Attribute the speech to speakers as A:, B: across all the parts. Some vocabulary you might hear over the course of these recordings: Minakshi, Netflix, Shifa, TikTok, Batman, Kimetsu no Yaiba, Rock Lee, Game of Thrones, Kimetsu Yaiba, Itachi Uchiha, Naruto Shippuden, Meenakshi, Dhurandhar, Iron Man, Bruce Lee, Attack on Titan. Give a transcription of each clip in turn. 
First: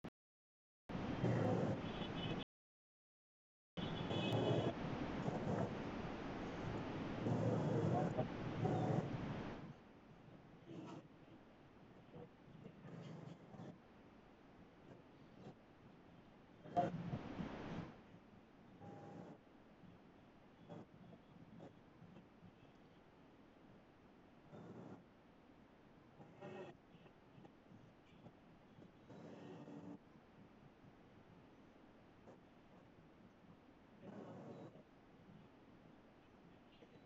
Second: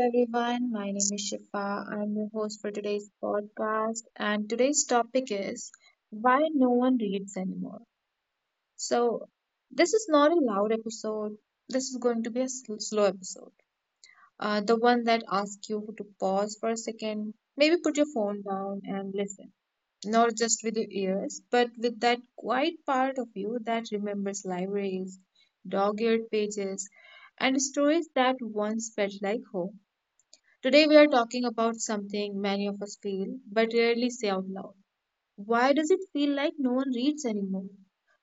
A: everyone, my name is Shifa. I'm your host for today's podcast, and today's topic is why no one reads anymore. So, this is not a loud episode, this is going to be a slow episode. The one that asks you to pause for a second, maybe put your phone down and listen, not just with your ears, but with that quiet part of you that remembers libraries, dog eared pages, and stories that once felt like home. Today, we are talking about something many of us feel but rarely say out loud. Why does it feel like no one reads anymore?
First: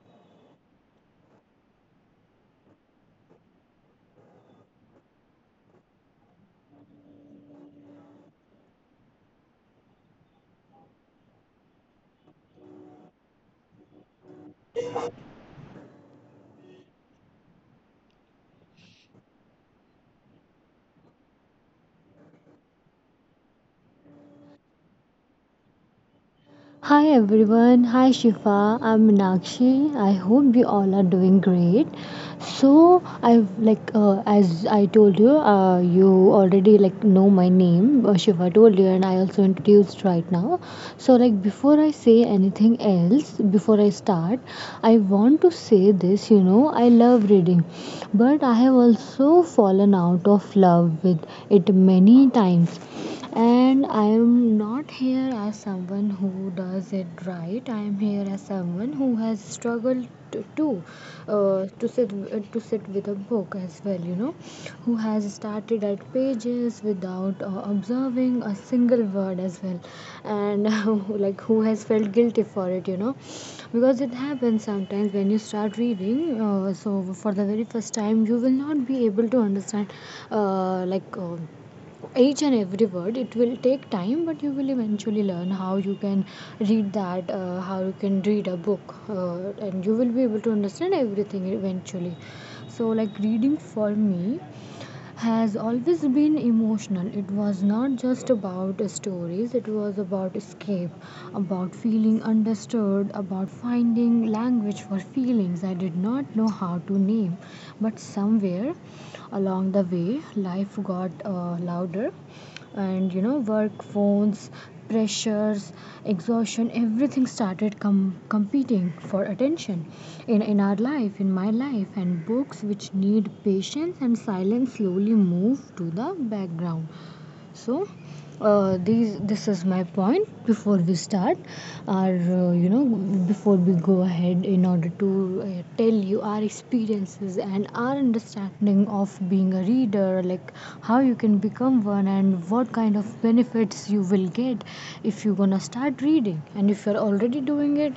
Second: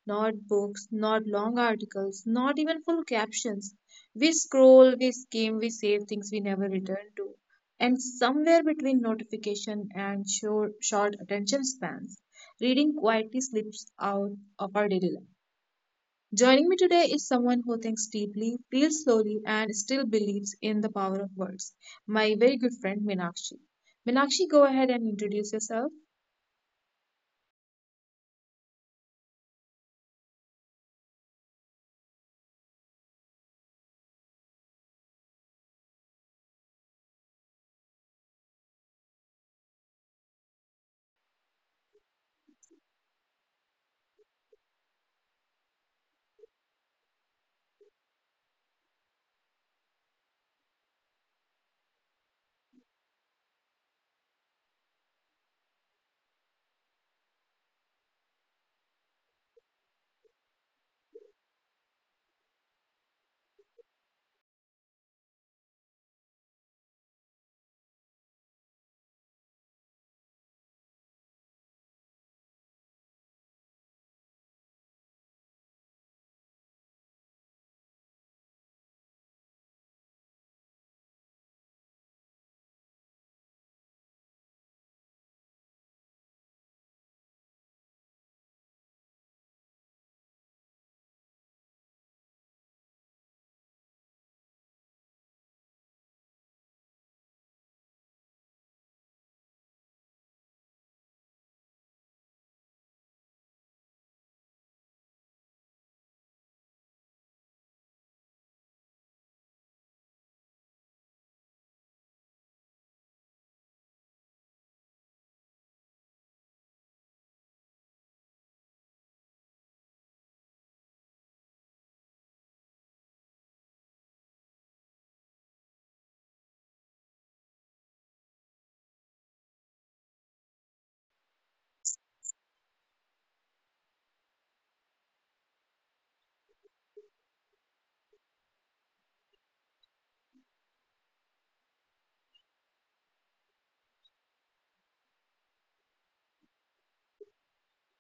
A: Not books, not long articles, not even full captions. We scroll, we skim, we save things we never return to. And somewhere between notification and short attention spans, reading quietly slips out of our daily life. Joining me today is someone who thinks deeply, feels slowly, and still believes in the power of words. My very good friend Minakshi. Minakshi, go ahead and introduce yourself.
B: Hi everyone, hi Shifa, I'm Meenakshi. I hope you all are doing great. So I've like as I told you, you already like know my name. Shiva told you, and I also introduced right now. So, like, before I say anything else, before I start, I want to say this. I love reading, but I have also fallen out of love with it many times, and I am not here as someone who does it right. I am here as someone who has struggled to sit with a book as well. Who has started at pages without observing a single word as well, and who has felt guilty for it. Because it happens sometimes when you start reading. So for the very first time, you will not be able to understand. uh, like. Uh, each and every word, it will take time, but you will eventually learn how you can read that, how you can read a book, and you will be able to understand everything eventually. So, like, reading for me has always been emotional. It was not just about stories, it was about escape, about feeling understood, about finding language for feelings I did not know how to name. But somewhere along the way, life got louder, and, you know, work, phones, pressures, exhaustion, everything started competing for attention in our life, in my life. And books, which need patience and silence, slowly moved to the background. So, these this is my point. Before we start, our you know before we go ahead, in order to tell you our experiences and our understanding of being a reader, like how you can become one and what kind of benefits you will get if you're gonna start reading. And if you're already doing it,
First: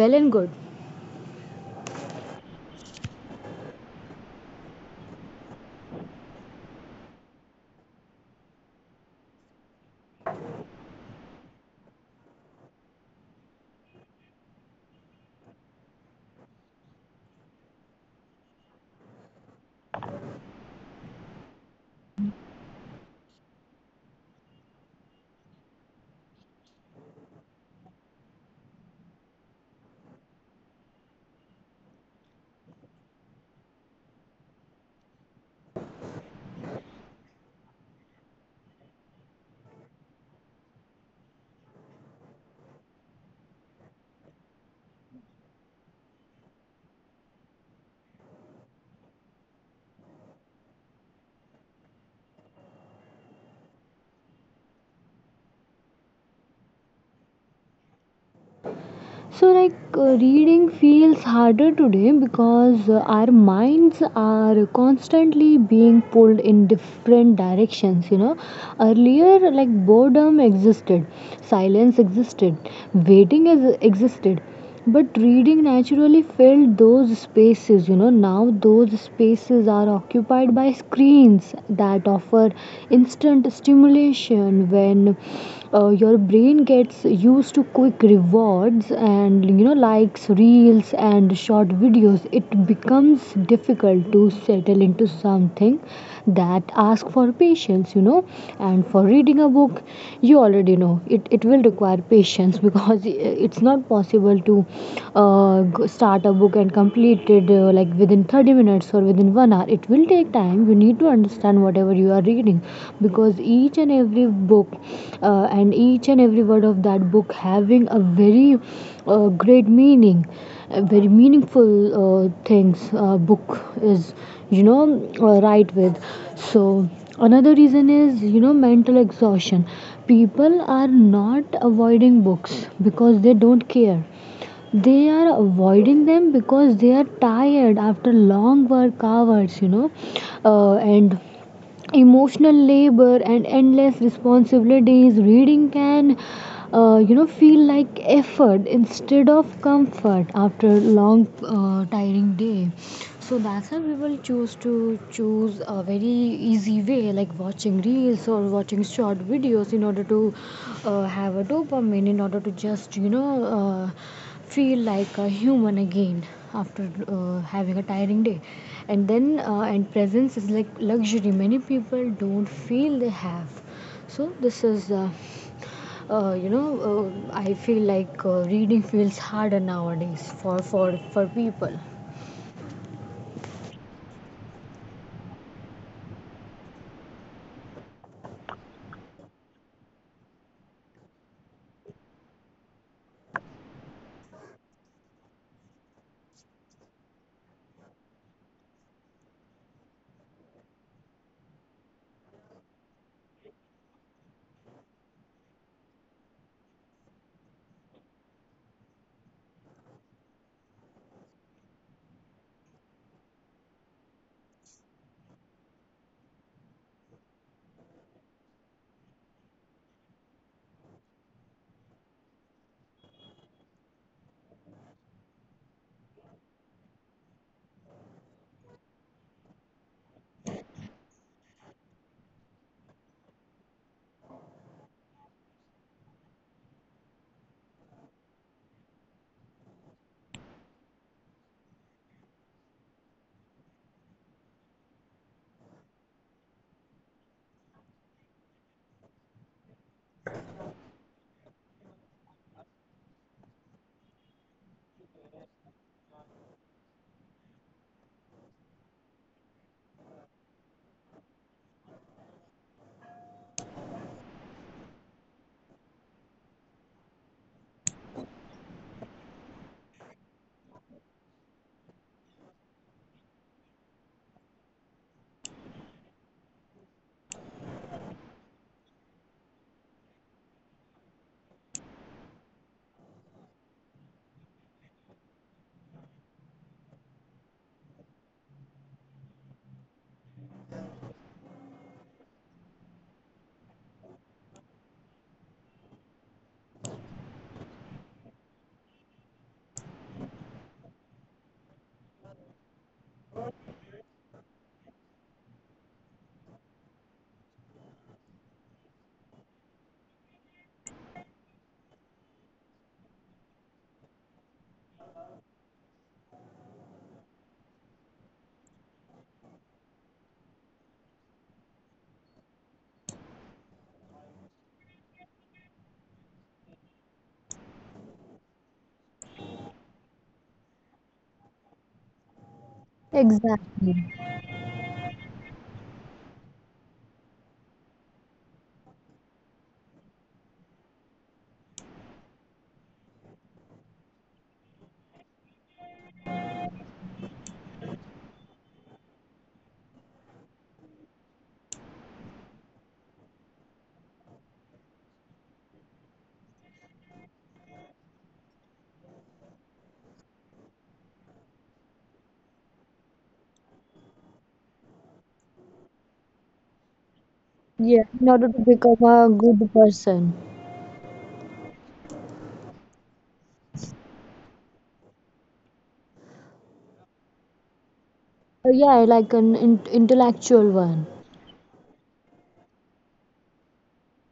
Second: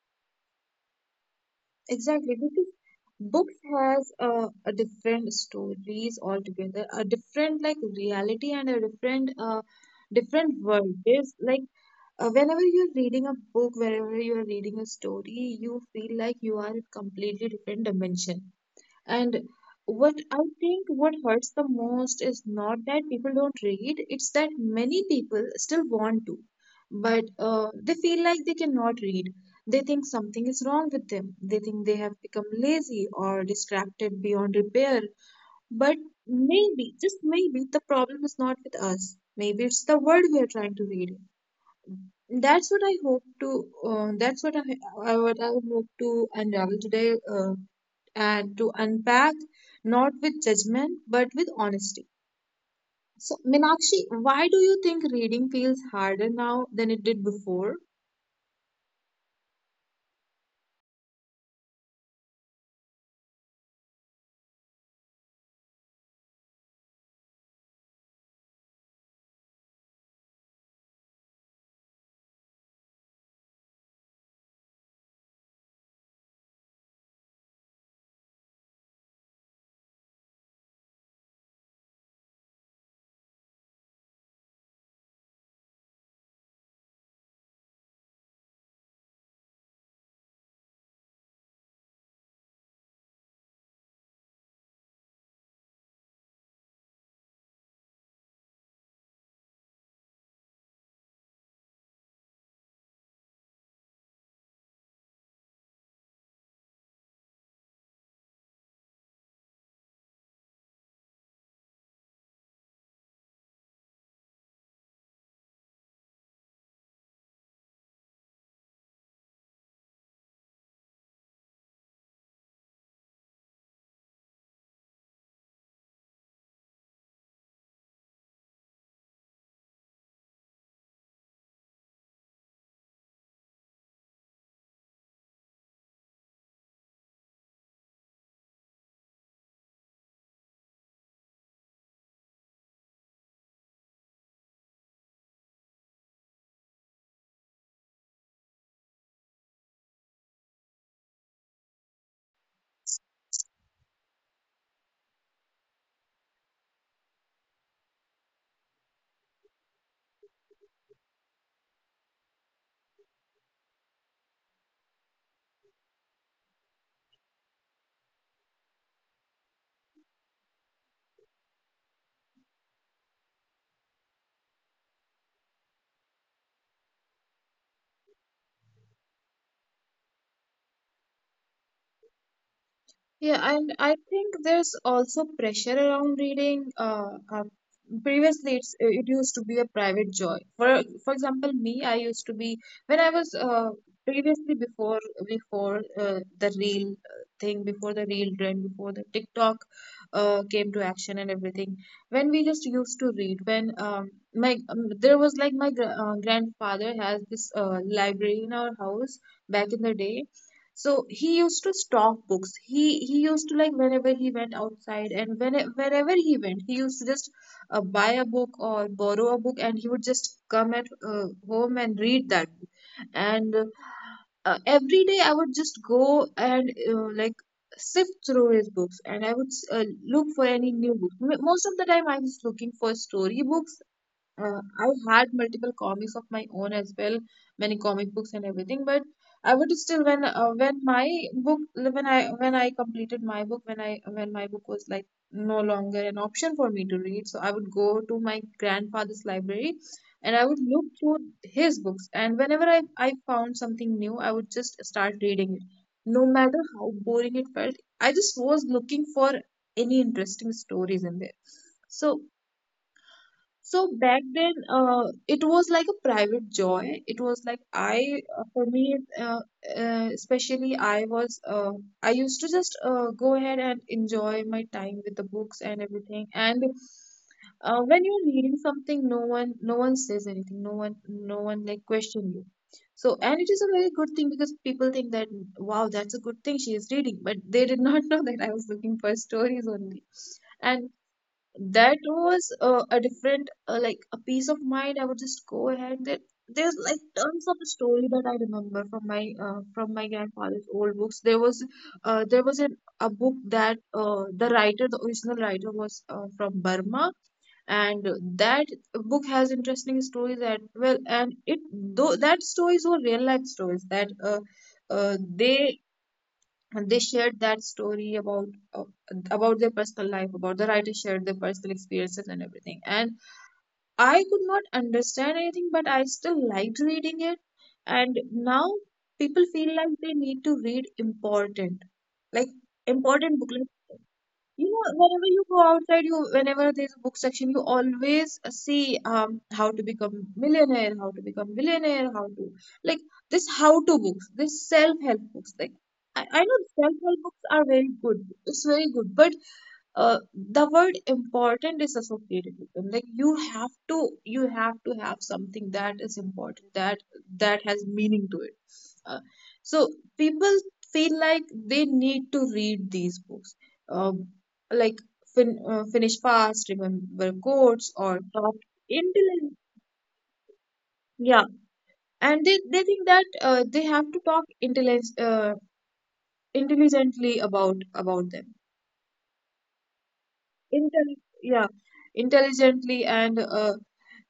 B: well and good.
A: Exactly, because books has a different stories altogether, a different like reality and a different world. There's like whenever you're reading a book, wherever you're reading a story, you feel like you are in completely different dimension. And what I think what hurts the most is not that people don't read, it's that many people still want to, but they feel like they cannot read. They think something is wrong with them. They think they have become lazy or distracted beyond repair. But maybe, just maybe, the problem is not with us. Maybe it's the world we are trying to read. That's what I hope to. That's what I hope to unravel today, and to unpack, not with judgment but with honesty. So, Minakshi, why do you think reading feels harder now than it did before?
B: So, like, reading feels harder today because our minds are constantly being pulled in different directions, you know. Earlier, like, boredom existed, silence existed, waiting existed, but reading naturally filled those spaces. Now those spaces are occupied by screens that offer instant stimulation. When your brain gets used to quick rewards and, you know, likes, reels, and short videos, it becomes difficult to settle into something that asks for patience. And for reading a book, you already know it will require patience. Because it's not possible to start a book and complete it, like, within 30 minutes or within 1 hour. It will take time, you need to understand whatever you are reading, because each and every book, and each and every word of that book, having a very great meaning, a very meaningful things, book is, you know right with. So another reason is, you know, mental exhaustion. People are not avoiding books because they don't care, they are avoiding them because they are tired after long work hours. And emotional labor and endless responsibilities, reading can feel like effort instead of comfort after a long tiring day. So that's how people choose a very easy way, like watching reels or watching short videos in order to have a dopamine, in order to just feel like a human again after having a tiring day. And presence is like luxury many people don't feel they have. So this is you know I feel like reading feels harder nowadays for people.
A: Yeah, and I think there's also pressure around reading. Previously, it used to be a private joy. For example, me, I used to be when I was previously before the real thing, before the real trend, before the TikTok came to action and everything. When we just used to read, when my there was like my grandfather has this library in our house back in the day so he used to stock books. He used to like whenever he went outside and when wherever he went, he used to just buy a book or borrow a book, and he would just come at home and read that book. And every day I would just go and like sift through his books, and I would look for any new book. M- Most of the time, I was looking for storybooks. I had multiple comics of my own as well, many comic books and everything. But I would still when my book when I completed my book when my book was like no longer an option for me to read, so I would go to my grandfather's library and I would look through his books. And whenever I found something new, I would just start reading it, no matter how boring it felt. I just was looking for any interesting stories in there. So so back then, it was like a private joy. It was like I, for me, especially I was, I used to just go ahead and enjoy my time with the books and everything. And when you're reading something, no one says anything. No one like question you. So, and it is a very good thing because people think that, wow, that's a good thing she is reading, but they did not know that I was looking for stories only. And that was a different like a peace of mind. I would just go ahead there, there's like tons of story that I remember from my grandfather's old books. There was a book that the writer, the original writer was from Burma, and that book has interesting stories that well, and it, though that stories were real life stories that uh, they they shared that story uh, about their personal life, about the writer, shared their personal experiences and everything. And I could not understand anything, but I still liked reading it. And now people feel like they need to read important, like important book, like
B: Exactly.
A: you know, whenever you go outside, you whenever there's a book section, you always see how to become millionaire, how to become billionaire, how to like this how to books, this self help books. Like I know self help books are very good. It's very good, but the word important is associated with them. Like you have to have something that is important that has meaning to it, uh, so people feel like they need to read these books, uh, like finish fast, remember quotes,
B: Yeah,
A: or
B: in order
A: talk
B: to become a
A: intelligent.
B: good person.
A: Yeah, and they think that they have to talk intelligently about them.
B: Yeah, like an intellectual one.
A: Intel- yeah, intelligently and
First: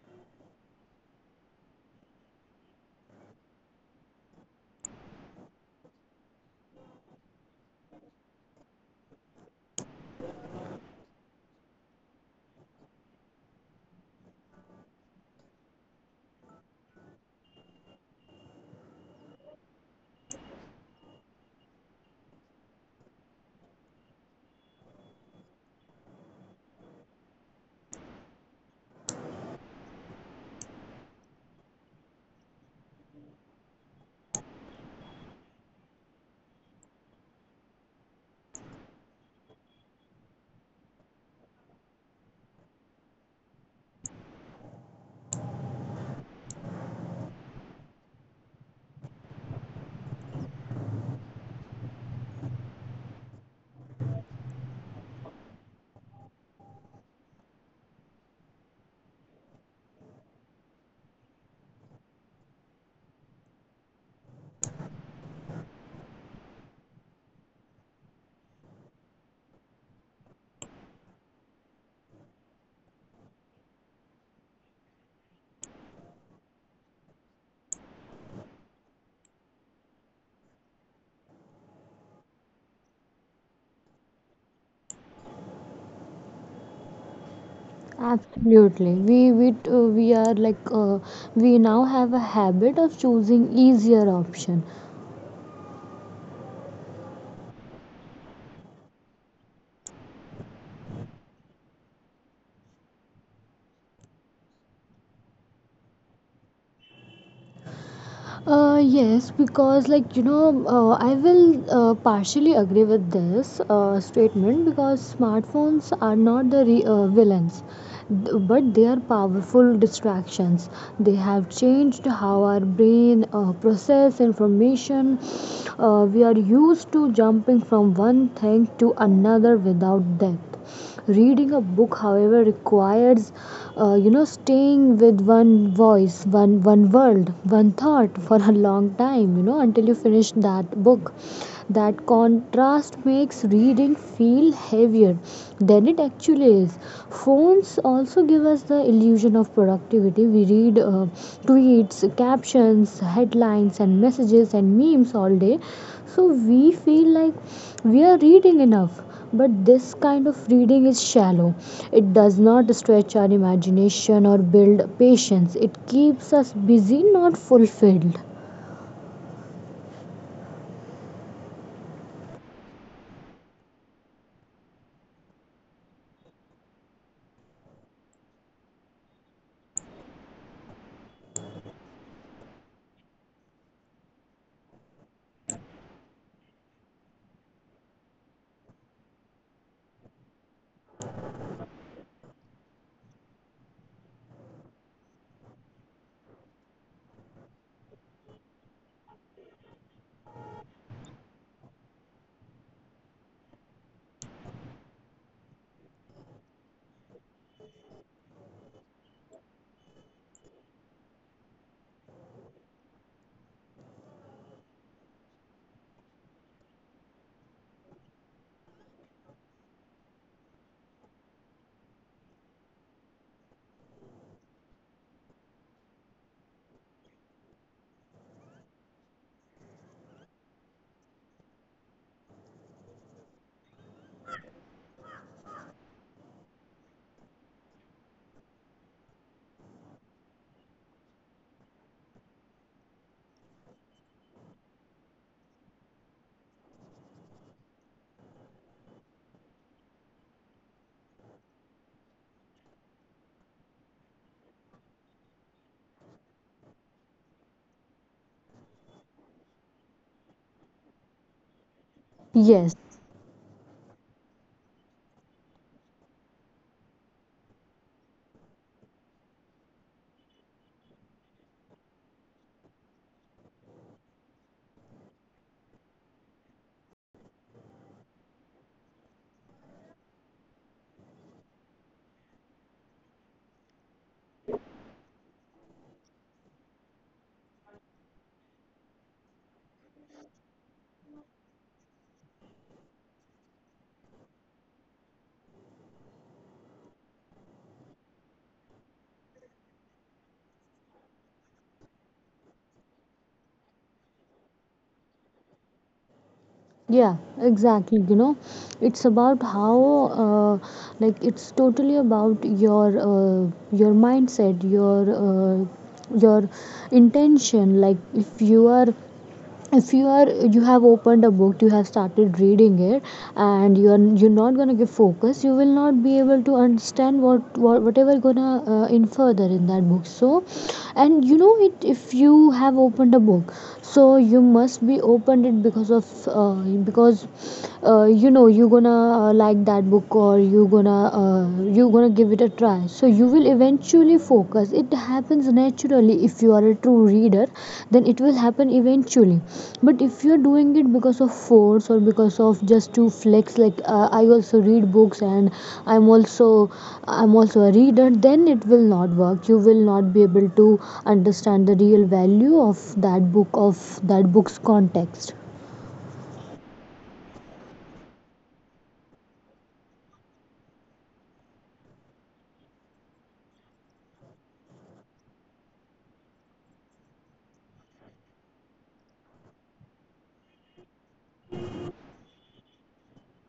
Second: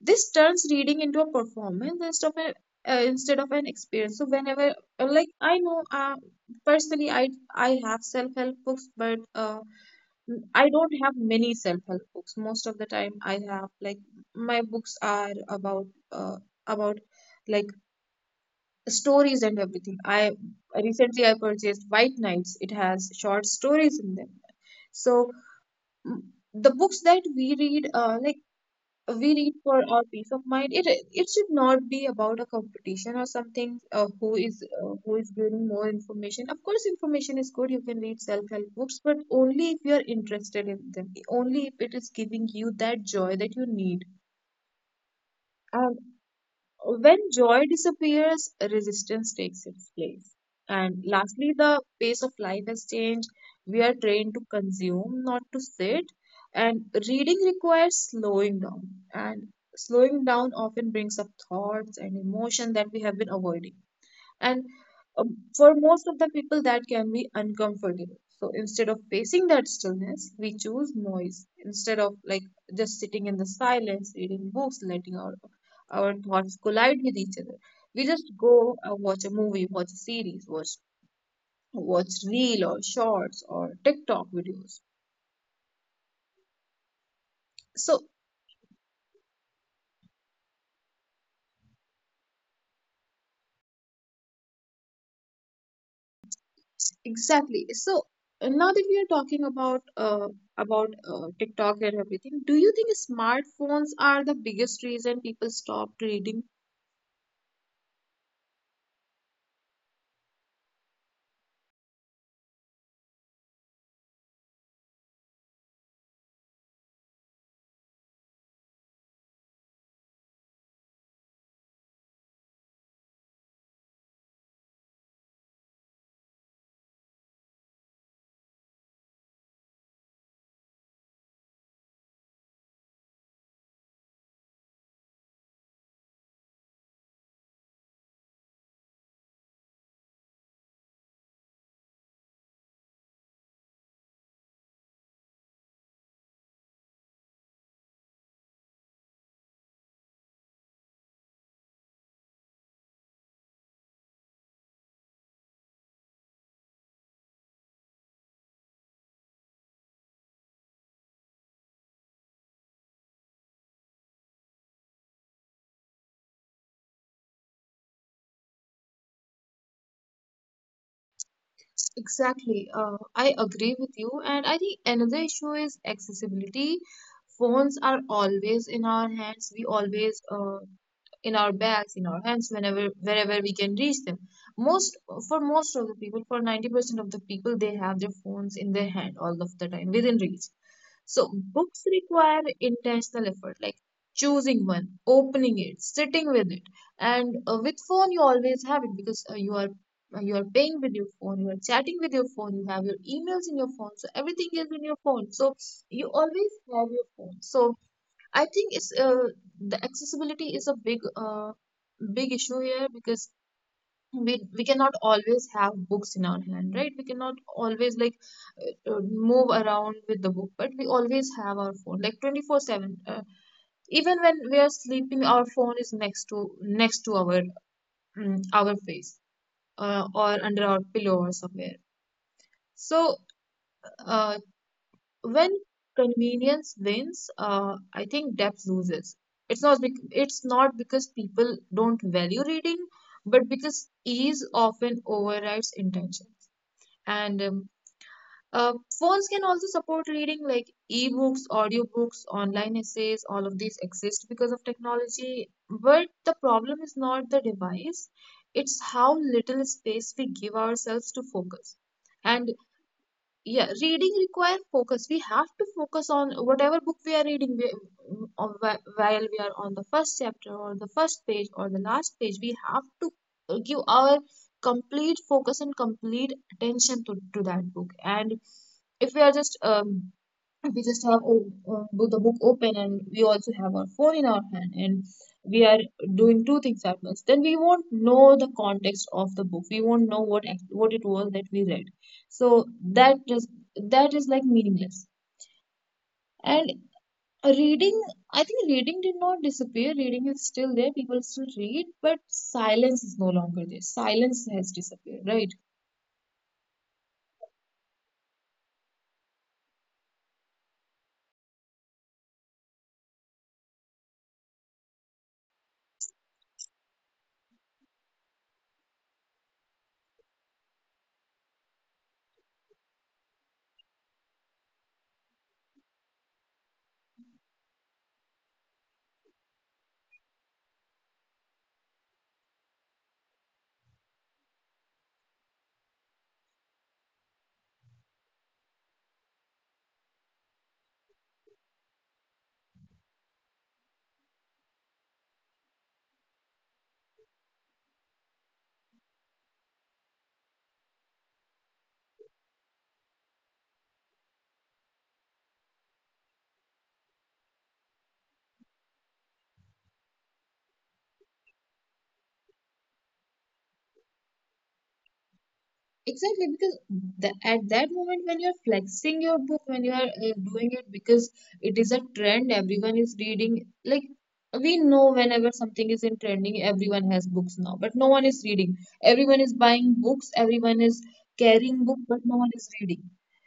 A: this turns reading into a performance instead of an experience. So whenever like I know personally I have self help books, but I don't have many self help books. Most of the time I have like my books are about about like stories and everything. I recently i purchased White Knights, it has short stories in them. So mm, the books that we read, like we need for our peace of mind, it should not be about a competition or something, who is, who is giving more information. Of course information is good, you can read self help books, but only if you are interested in them, only if it is giving you that joy that you need. When joy disappears, resistance takes its place. And lastly, the pace of life has changed. We are trained to consume, not to sit. And reading requires slowing down. And slowing down often brings up thoughts and emotion that we have been avoiding. And for most of the people, that can be uncomfortable. So instead of facing that stillness, we choose noise. Instead of like just sitting in the silence, reading books, letting our thoughts collide with each other, we just go watch a movie, watch a series, watch reel or shorts or TikTok videos. So
B: Absolutely. We are like, we now have a habit of choosing easier option.
A: exactly. So now that we are talking about TikTok and everything, do you think smartphones are the biggest reason people stopped reading?
B: Yes, because, like, I will partially agree with this statement, because smartphones are not the villains, but they are powerful distractions. They have changed how our brain process information. We are used to jumping from one thing to another without depth. Reading a book, however, requires staying with one voice, one world, one thought for a long time, until you finish that book. That contrast makes reading feel heavier than it actually is. Phones also give us the illusion of productivity. We read tweets, captions, headlines, and messages, and memes all day, so we feel like we are reading enough, but this kind of reading is shallow. It does not stretch our imagination or build patience, it keeps us busy, not fulfilled.
A: Exactly. I agree with you, and I think another issue is accessibility. Phones are always in our hands. We always in our bags, in our hands, whenever wherever we can reach them. Most for most of the people, for 90% of the people, they have their phones in their hand all of the time within reach. So books require intentional effort, like choosing one, opening it, sitting with it. And with phone, you always have it because you are paying with your phone, you are chatting with your phone, you have your emails in your phone, so everything is in your phone. So you always have your phone. So I think it's the accessibility is a big big issue here because we cannot always have books in our hand, right? We cannot always like move around with the book, but we always have our phone like 24/7, even when we are sleeping, our phone is next to our our face or under our pillow or somewhere. So uh, when convenience wins, I think depth loses. It's not because people don't value reading, but because ease often overrides intention. And uh, phones can also support reading like ebooks, audiobooks, online essays, all of these exist because of technology. But the problem is not the device, it's how little space we give ourselves to focus. And
B: Yes.
A: yeah, reading require focus. We have to focus on whatever book we are reading or while we are on the first chapter or the first page or the last page we have to give our complete focus and complete attention to that book. And if we are just we just have o- the book open and we also have our phone in our hand and we are doing two things at once, then we won't know the context of the book. We won't know what it was that we read. So that just, that is like meaningless. And reading, I think reading did not disappear. Reading is still there. People still read, but silence is no longer there. Silence has disappeared, right?
B: Yeah, exactly. It's about how, uh, like, it's totally about your mindset, your intention. Like, if you are you have opened a book, you have started reading it, and you're not going to give focus, you will not be able to understand what, whatever gonna in further in that book. So, and you know it, if you have opened a book, so you must be opened it because of because you're gonna like that book, or you're gonna give it a try. So you will eventually focus. It happens naturally if you are a true reader, then it will happen eventually. But if you are doing it because of force or because of just to flex, like, I also read books, and i'm also I'm also a reader, then it will not work. You will not be able to understand the real value of that book, of that book's context.
A: Exactly, because the, at that moment when you're flexing your book, when you are doing it because it is a trend, everyone is reading. Like, we know whenever something is in trending, everyone has books now, but no one is reading. Everyone is buying books, everyone is carrying book, but no one is reading.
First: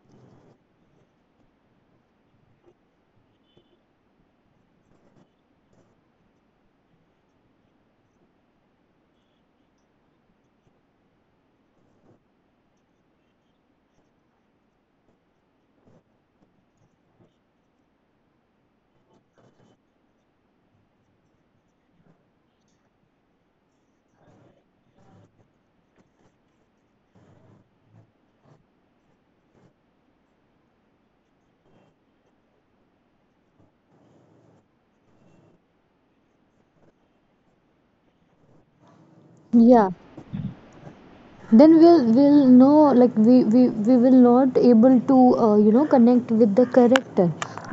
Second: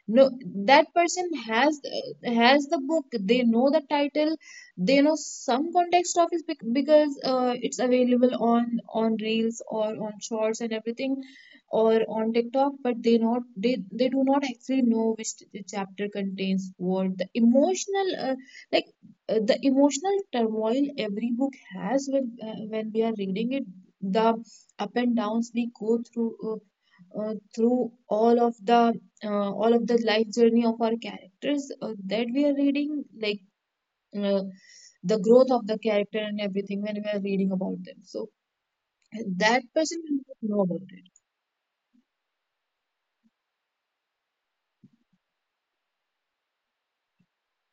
A: No, that person has the book. They know the title. They know some context of it because it's available on reels or on shorts and everything, or on TikTok, but they not they do not actually know which the chapter contains what. The emotional like the emotional turmoil every book has when we are reading it, the up and downs we go through through all of the life journey of our characters that we are reading, like, uh, the growth of the character and everything when we are reading about them. So that
B: Yeah,
A: person will not know about it.
B: then we'll know, like, we will not able to connect with the character,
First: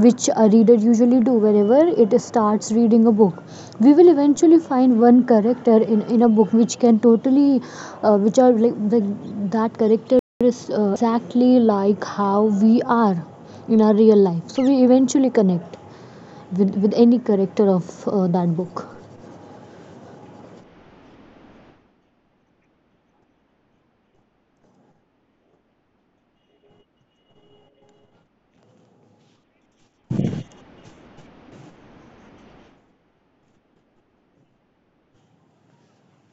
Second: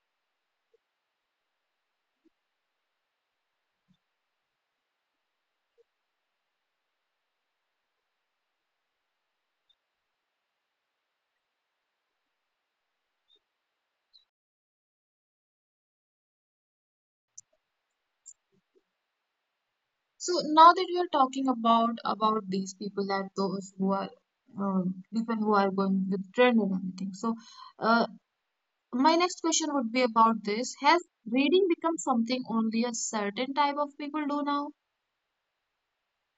B: which a reader usually do whenever it starts reading a book. We will eventually find one character in a book which can totally, which are like the, that character is exactly like how we are in our real life. So we eventually connect with any character of that book.
A: So now that we are talking about these people, that those who are people who are going with trend and everything. So uh, my next question would be about this. Has reading become something only a certain type of people do now?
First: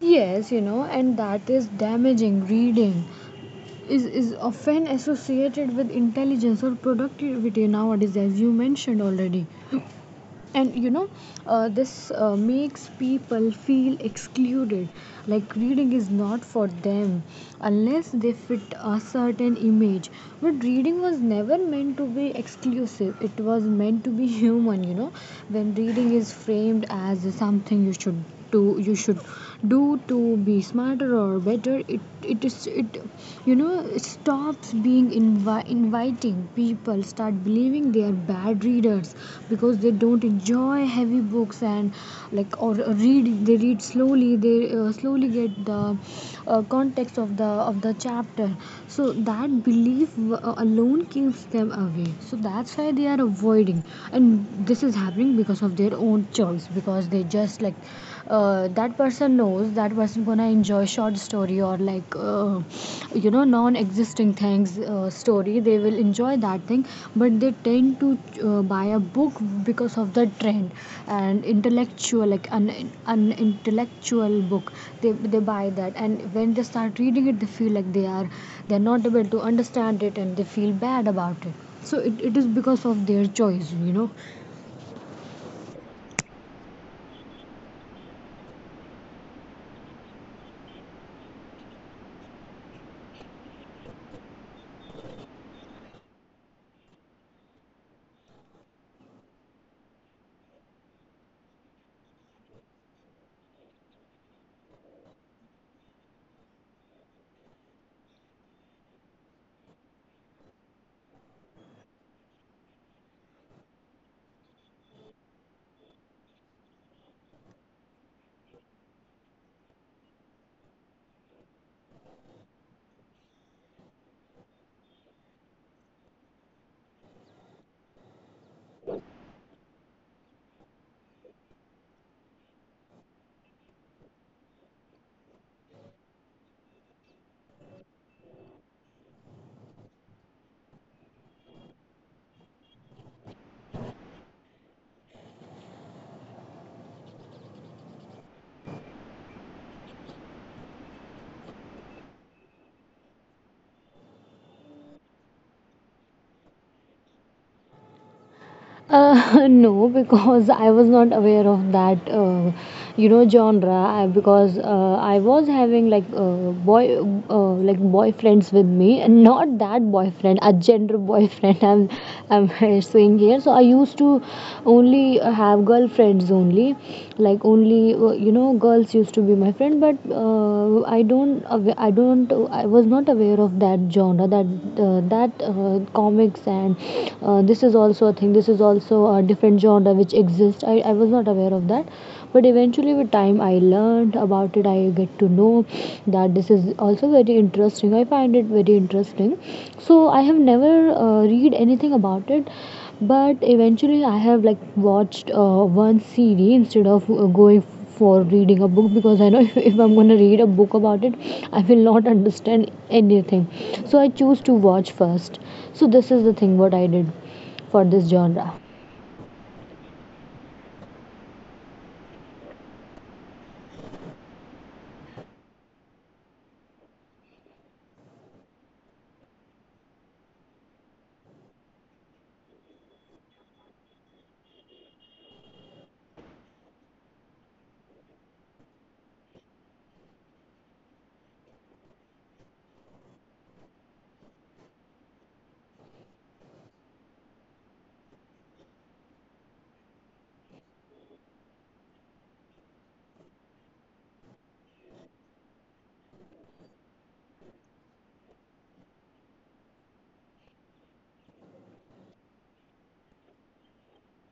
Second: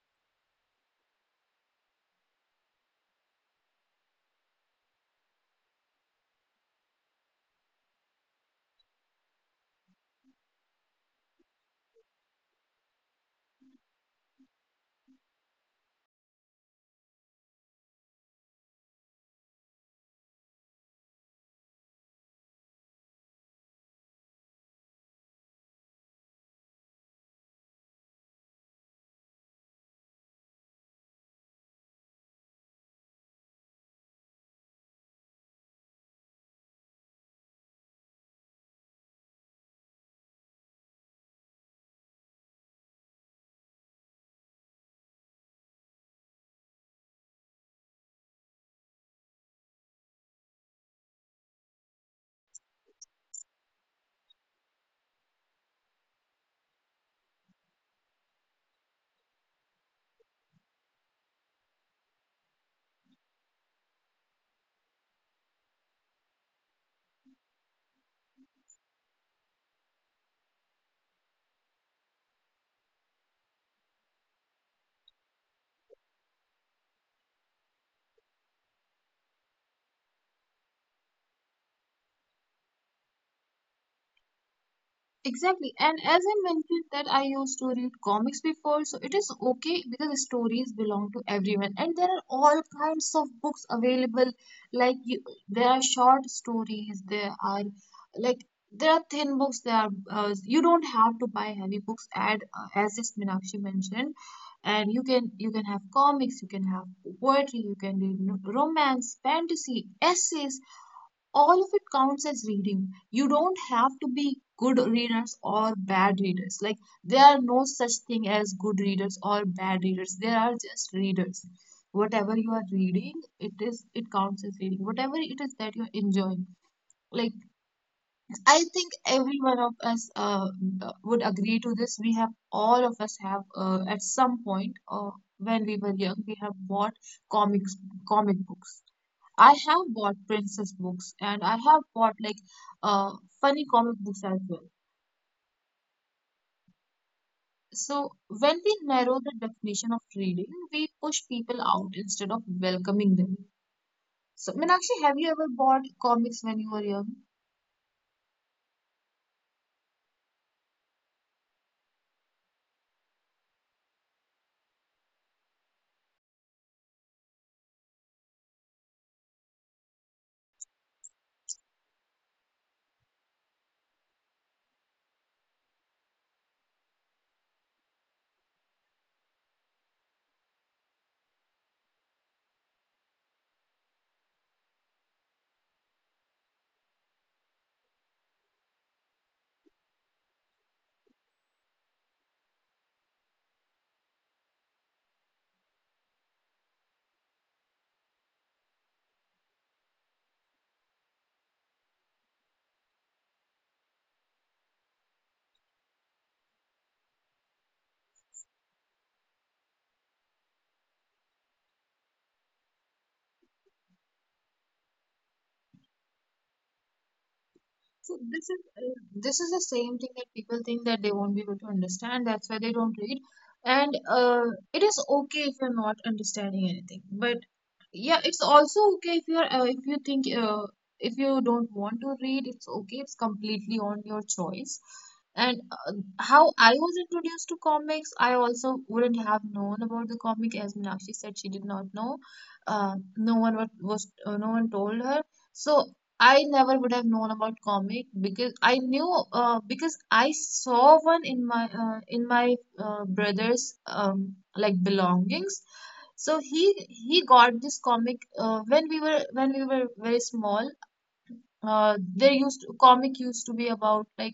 B: Yes, and that is damaging. Reading is often associated with intelligence or productivity nowadays, as you mentioned already. And, this makes people feel excluded, like reading is not for them unless they fit a certain image. But reading was never meant to be exclusive, it was meant to be human. When reading is framed as something you should do to be smarter or better, it is it you know it stops being inviting. People start believing they are bad readers because they don't enjoy heavy books and, like, or read, they read slowly, they slowly get the context of the chapter. So that belief alone keeps them away, so that's why they are avoiding. And this is happening because of their own choice, because they just, like, that person knows that person gonna enjoy short story, or, like, non-existing things, story, they will enjoy that thing. But they tend to buy a book because of the trend, and intellectual, like an intellectual book, they buy that, and when they start reading it, they feel like they're not able to understand it, and they feel bad about it. So it is because of their choice.
A: Exactly. And as I mentioned that I used to read comics before, so it is okay because stories belong to everyone. And there are all kinds of books available. Like you, there are short stories, there are, like, there are thin books, there are, you don't have to buy heavy books at, as this Meenakshi mentioned. And you can have comics, you can have poetry, you can read romance, fantasy, essays, all of it counts as reading. You don't have to be good readers or bad readers. Like, there are no such thing as good readers or bad readers, there are just readers. Whatever you are reading, it is, it counts as reading, whatever it is that you're enjoying. Like, I think every one of us, would agree to this. We have, all of us have, at some point, when we were young, we have bought comics, comic books. I have bought princess books and I have bought, like, uh, funny comic books as well. So when we narrow the definition of reading, we push people out instead of welcoming them. So Meenakshi, have you ever bought comics when you were young?
B: No, because I was not aware of that, genre. Because I was having, like, boy, like, boyfriends with me, and not that boyfriend, a gender boyfriend. I'm saying here. So I used to only have girlfriends only, like, only girls used to be my friend. But I don't, awa- I don't, I was not aware of that genre, that comics, and this is also a thing. This is also a different genre which exists. I was not aware of that, but eventually with time I learned about it. I get to know that this is also very interesting, I find it very interesting. So I have never read anything about it, but eventually I have, like, watched one series instead of going for reading a book, because I know if I'm going to read a book about it, I will not understand anything. So I choose to watch first. So this is the thing what I did for this
A: So
B: genre.
A: this is the same thing that people think, that they won't be able to understand. That's why they don't read. And it is okay if you're not understanding anything, but yeah, it's also okay if you're, if you think, if you don't want to read, it's okay. It's completely on your choice. And how I was introduced to comics, I also wouldn't have known about the comic, as Meenakshi said she did not know. No one wa- was no one told her. So I never would have known about comic because I knew, because I saw one in my, in my, brother's like belongings. So he got this comic, when we were, when we were very small. There used to, comic used to be about, like,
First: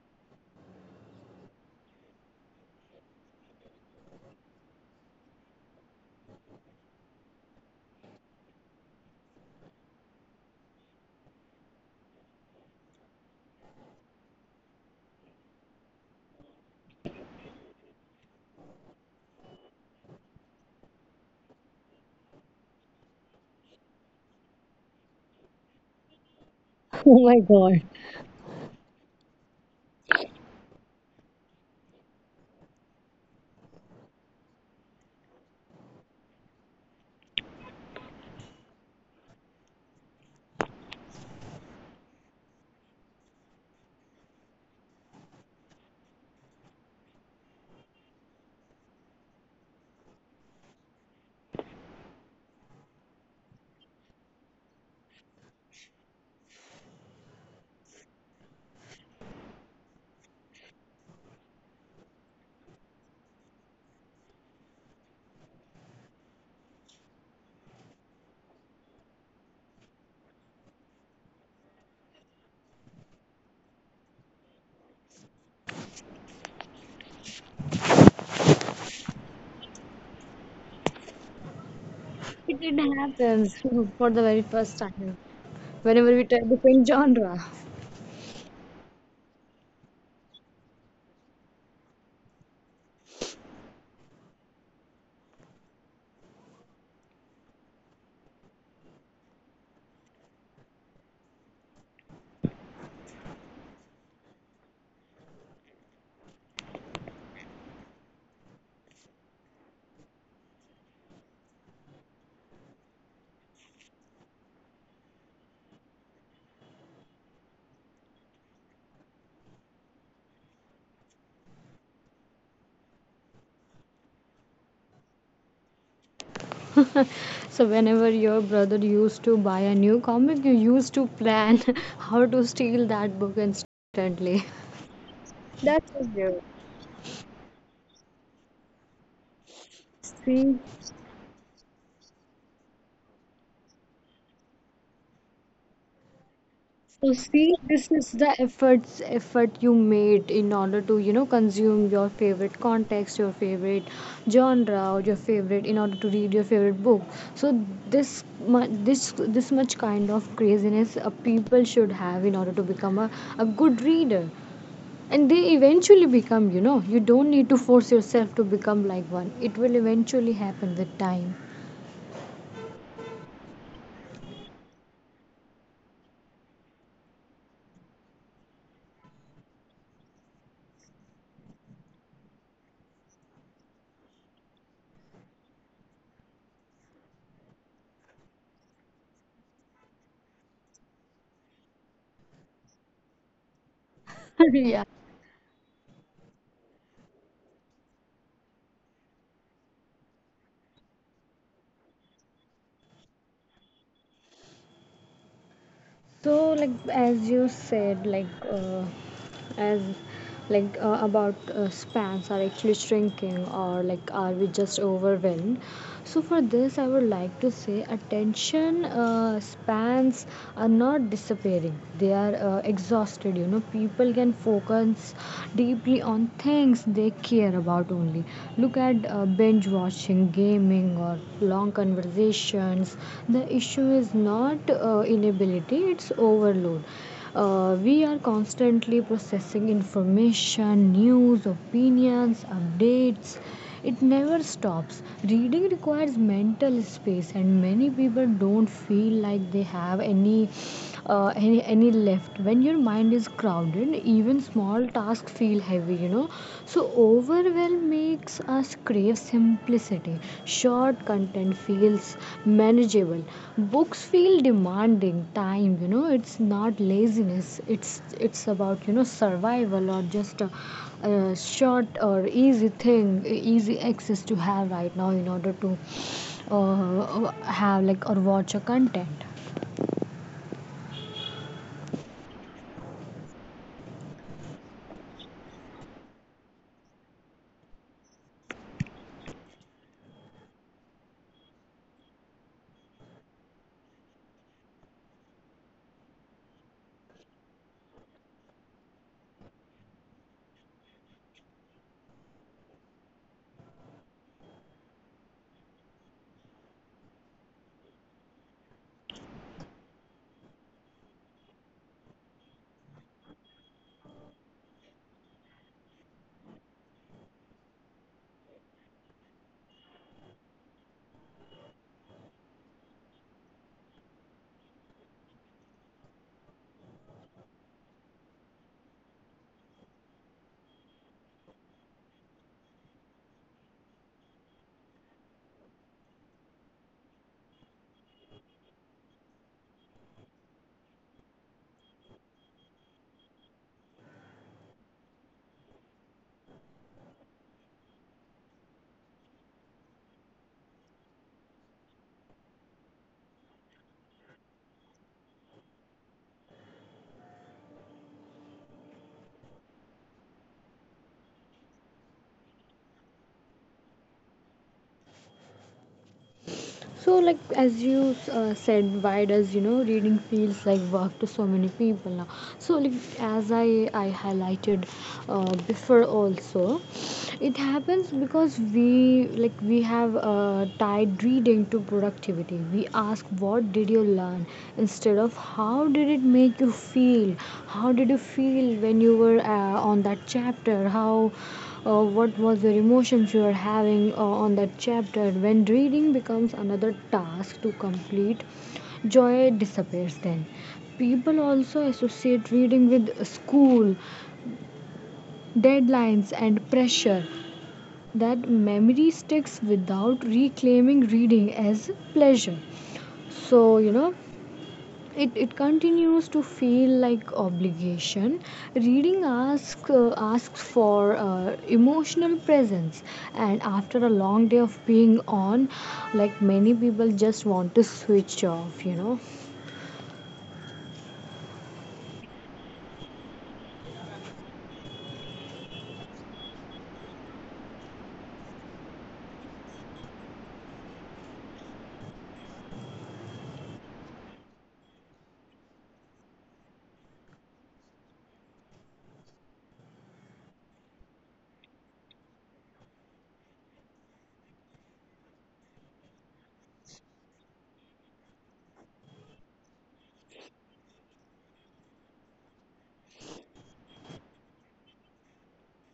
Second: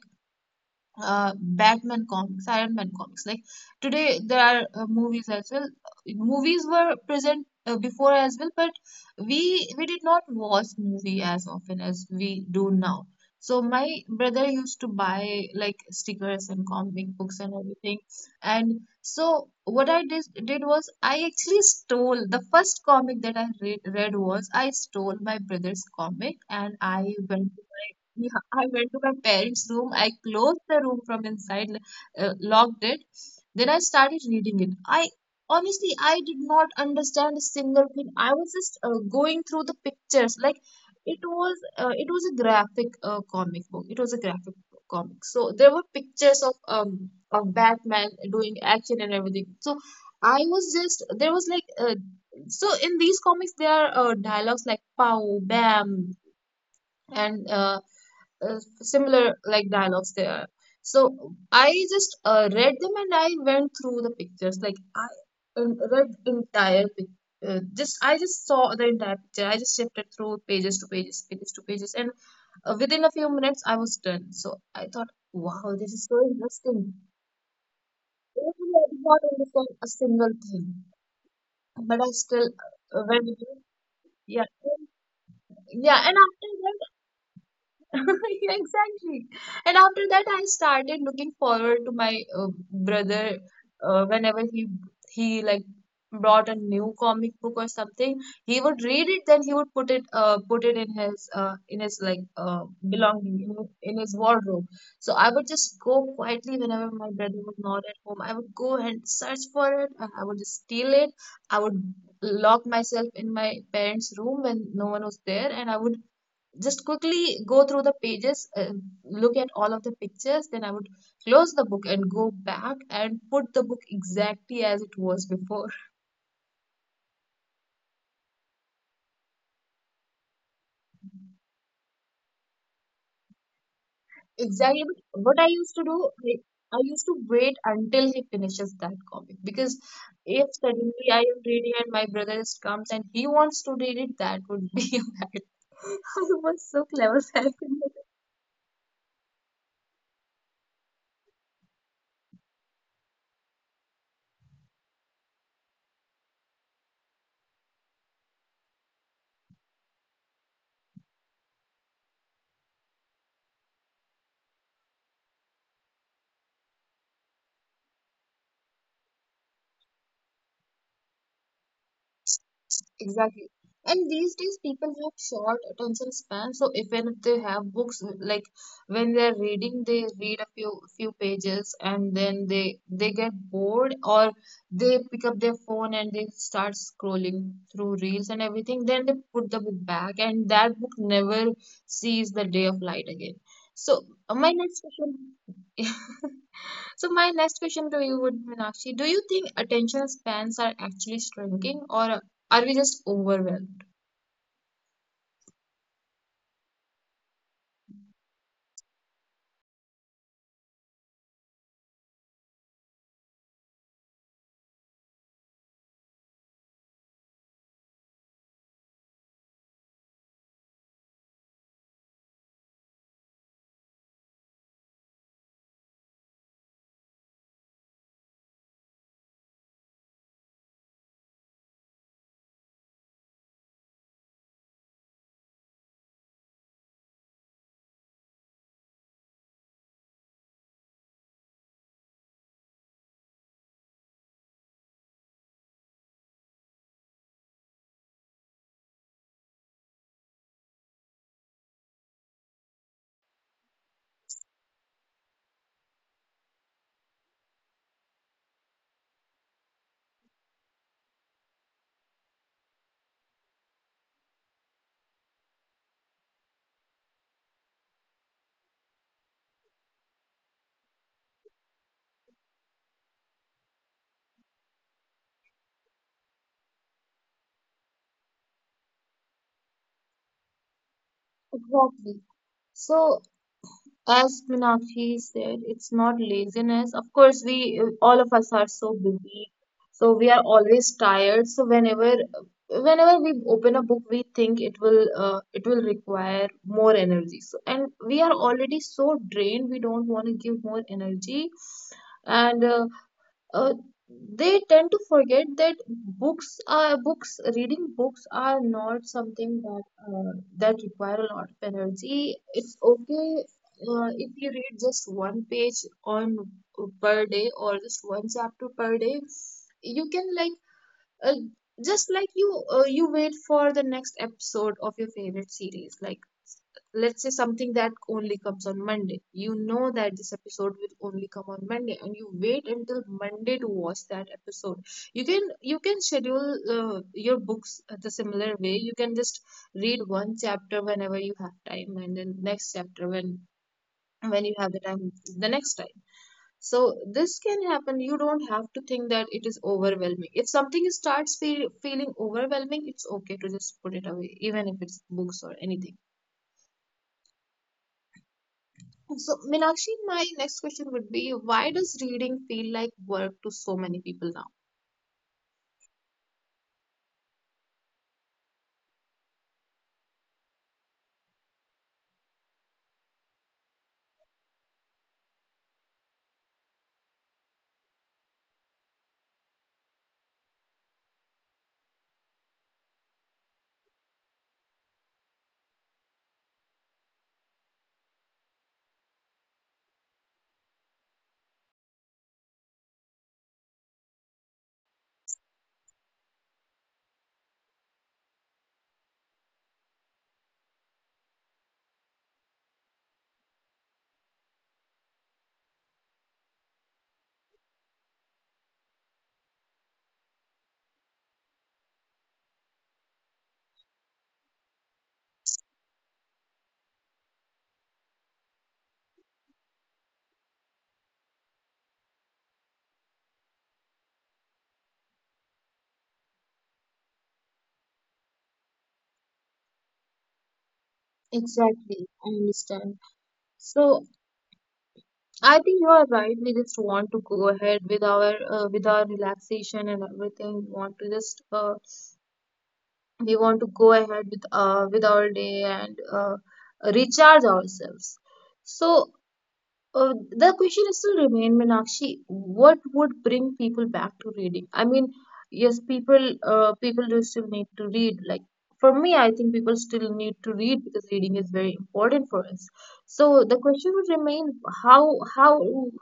A: Batman comics, Iron Man comics. Like, today, there are movies as well. Movies were present before as well, but we did not watch movie as often as we do now. So my brother used to buy, like, stickers and comic books and everything. And so what I did was I actually stole the first comic that I read was I stole my brother's comic and I
B: Oh my
A: went,
B: god.
A: yeah, I went to my parents' room. I closed the room from inside, locked it. Then I started reading it. I, honestly, I did not understand a single thing. I was just going through the pictures. Like, it was a graphic comic book. It was a graphic comic. So there were pictures of Batman doing action and everything. So I was just, there was like, so in these comics there are dialogues like pow, bam, and similar like dialogues there. So I just read them and I went through the pictures. Like, I read entire pic- just I just saw the entire picture. I just shifted through pages to pages, and within a few minutes I was done. So I thought, wow, this is so interesting. Even I did not understand a single thing, but I still
B: It
A: went
B: happen
A: into,
B: for the very
A: yeah,
B: first time.
A: yeah,
B: Whenever
A: and
B: we try
A: after
B: different
A: that.
B: genre.
A: Yeah, exactly. And after that, I started looking forward to my, brother, whenever he like brought a new comic book or something. He would read it, then he would put it, put it in his, in his like, belonging in his wardrobe. So I would just go quietly whenever my brother was not at home. I would go and search for it, and I would steal it. I would lock myself in my parents' room when no one was there, and I would just quickly go through the pages, look at all of the pictures. Then I would close the book and go back and put the book exactly as it was before.
B: So whenever your brother used to buy a new comic, you used to plan how to steal that book instantly.
A: Exactly. But what I used to
B: That's
A: do,
B: just there.
A: I used to wait until he finishes that comic because if
B: See,
A: suddenly I am reading and my brother just comes and he wants to read it, that would be. I was so
B: So
A: clever back
B: see,
A: then.
B: this is the effort you made in order to, you know, consume your favorite context, your favorite genre, or your favorite in order to read your favorite book. So this mu- this much kind of craziness people should have in order to become a good reader. And they eventually become, you know, you don't need to force yourself to become like one. It will eventually happen with time.
A: Exactly. And these days, people have short attention span. So even if they have books, like, when they're reading, they read a few pages and then they get bored, or they pick up their phone and they start scrolling through reels and everything. Then they put the book back, and that book never sees the day of light again. So my
B: Yeah.
A: next question. So my next question to you would be, Meenakshi, do you think attention spans are actually shrinking or are we just overwhelmed?
B: So, like as you said, like as like about spans are actually shrinking, or like are we just overwhelmed? So, for this, I would like to say attention spans are not disappearing; they are exhausted. You know, people can focus deeply on things they care about only. Look at binge watching, game gaming or long conversations, the issue is not inability, it's overload. We are constantly processing information, news, opinions, updates. It never stops. Reading requires mental space, and many people don't feel like they have any any left. When your mind is crowded, even small tasks feel heavy, you know. So overwhelm makes us crave simplicity. Short content feels manageable, books feel demanding time, you know. It's not laziness, it's about, you know, survival, or just a short or easy thing, easy access to have right now in order to uh, have like or watch a content.
A: Exactly. So, as Meenakshi said, it's not laziness. Of course, we, all of us are so busy, so we are always tired. So whenever, whenever we open a book, we think it will, it will require more energy. So, and we are already so drained, we don't want to give more energy. And uh, they tend to forget that books, reading books are not something that, that require a lot of energy. It's okay if you read just one page on, per day or just one chapter per day. You can like, uh, just like you, you wait for the next episode of your favorite series, like, let's say something that only comes on Monday. You know that this episode will only come on Monday, and you wait until Monday to watch that episode. You can schedule your books the similar way. You can just read one chapter whenever you have time, and then next chapter when you have the time the next time. So this can happen. You don't have to think that it is overwhelming. If something starts feeling overwhelming, it's okay to just put it away, even if it's books or anything. So, Meenakshi, my next question would be, why does reading feel like work to so many people now?
B: So, why does, you know, reading feels like work to so many people now? So, like as I highlighted before also, it happens because we like we have tied reading to productivity. We ask what did you learn, instead of how did it make you feel? How did you feel when you were on that chapter? How What was your emotions you were having on that chapter? When reading becomes another task to complete, joy disappears then. People also associate reading with school, deadlines, and pressure. That memory sticks. Without reclaiming reading as pleasure, so, you know, it continues to feel like obligation. Reading asks for emotional presence, and after a long day of being on, like, many people just want to switch off, you know.
A: Exactly, I understand. So I think you are right. We just want to go ahead with our, with our relaxation and everything. We want to just, we want to go ahead with, with our day and, recharge ourselves. So, Uh, the question is still remain, Meenakshi. What would bring people back to reading? I mean, yes, people, people do still need to read. Like, for me, I think people still need to read because reading is very important for us. So the question would remain: how how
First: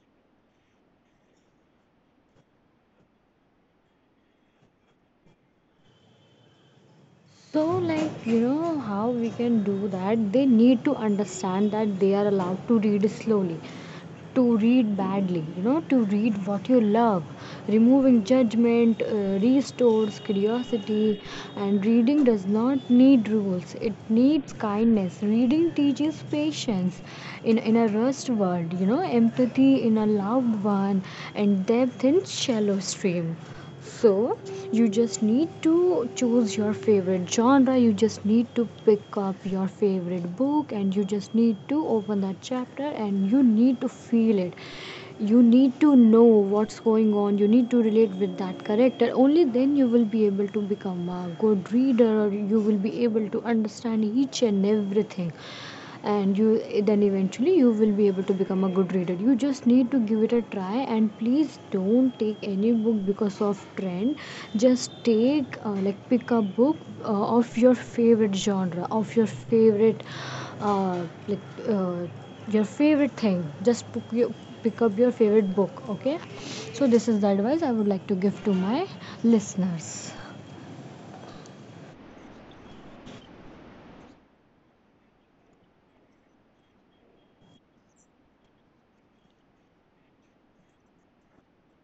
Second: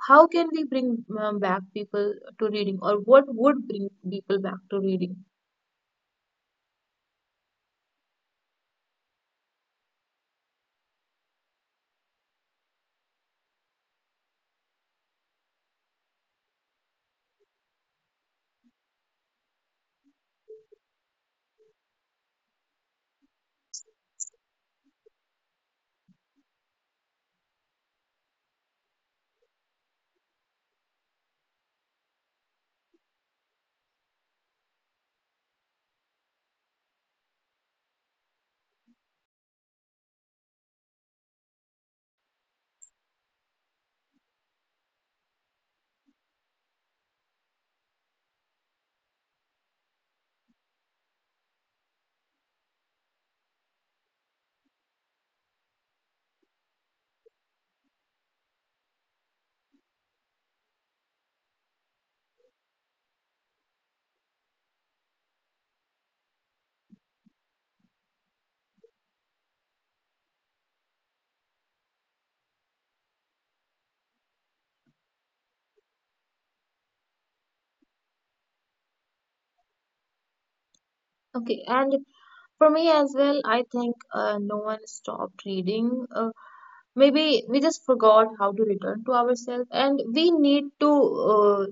A: how can we bring back people to reading, or what would bring people back to reading?
B: So, like, you know, how we can do that: they need to understand that they are allowed to read slowly, to read badly, you know, to read what you love. Removing judgment restores curiosity, and reading does not need rules, it needs kindness. Reading teaches patience in a rushed world, you know, empathy in a loved one, and depth in shallow stream. So, you just need to choose your favorite genre, you just need to pick up your favorite book, and you just need to open that chapter and you need to feel it. You need to know what's going on, you need to relate with that character. Only then you will be able to become a good reader, or you will be able to understand each and everything, and you then eventually you will be able to become a good reader. You just need to give it a try, and please don't take any book because of trend. Just take, like, pick a book, of your favorite genre, of your favorite, uh, like uh, your favorite thing. Just pick, your, pick up your favorite book, okay? So this is the advice I would like to give to my listeners.
A: Okay, and for me as well, I think no one stopped reading, maybe we just forgot how to return to ourselves, and we need to uh,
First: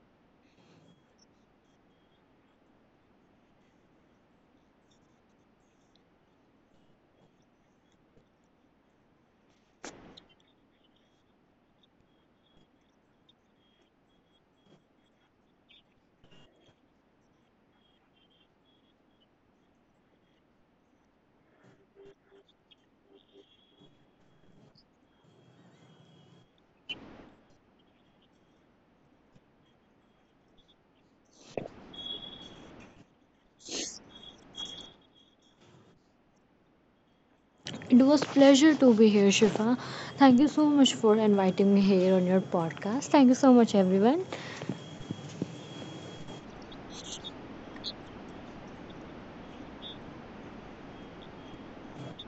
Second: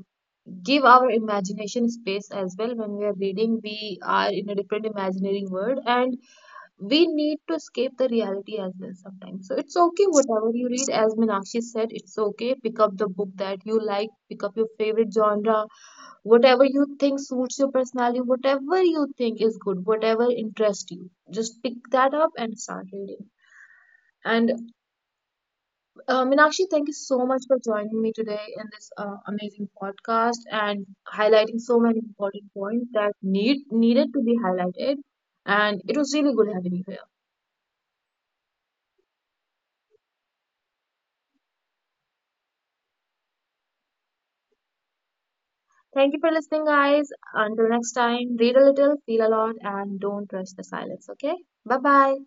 A: give our imagination space as well. When we are reading, we are in a different imaginary world, and we need to escape the reality as well sometimes. So it's okay whatever you read. As Meenakshi said, it's okay, pick up the book that you like, pick up your favorite genre, whatever you think suits your personality, whatever you think is good, whatever interests you, just pick that up and start reading. And Meenakshi, thank you so much for joining me today in this amazing podcast and highlighting so many important points that needed to be highlighted. And it was really good having you here.
B: It was pleasure to be here, Shifa. Thank you so much for inviting me here on your podcast. Thank you so much, everyone.
A: Thank you for listening, guys. Until next time, read a little, feel a lot, and don't trust the silence. Okay? Bye bye.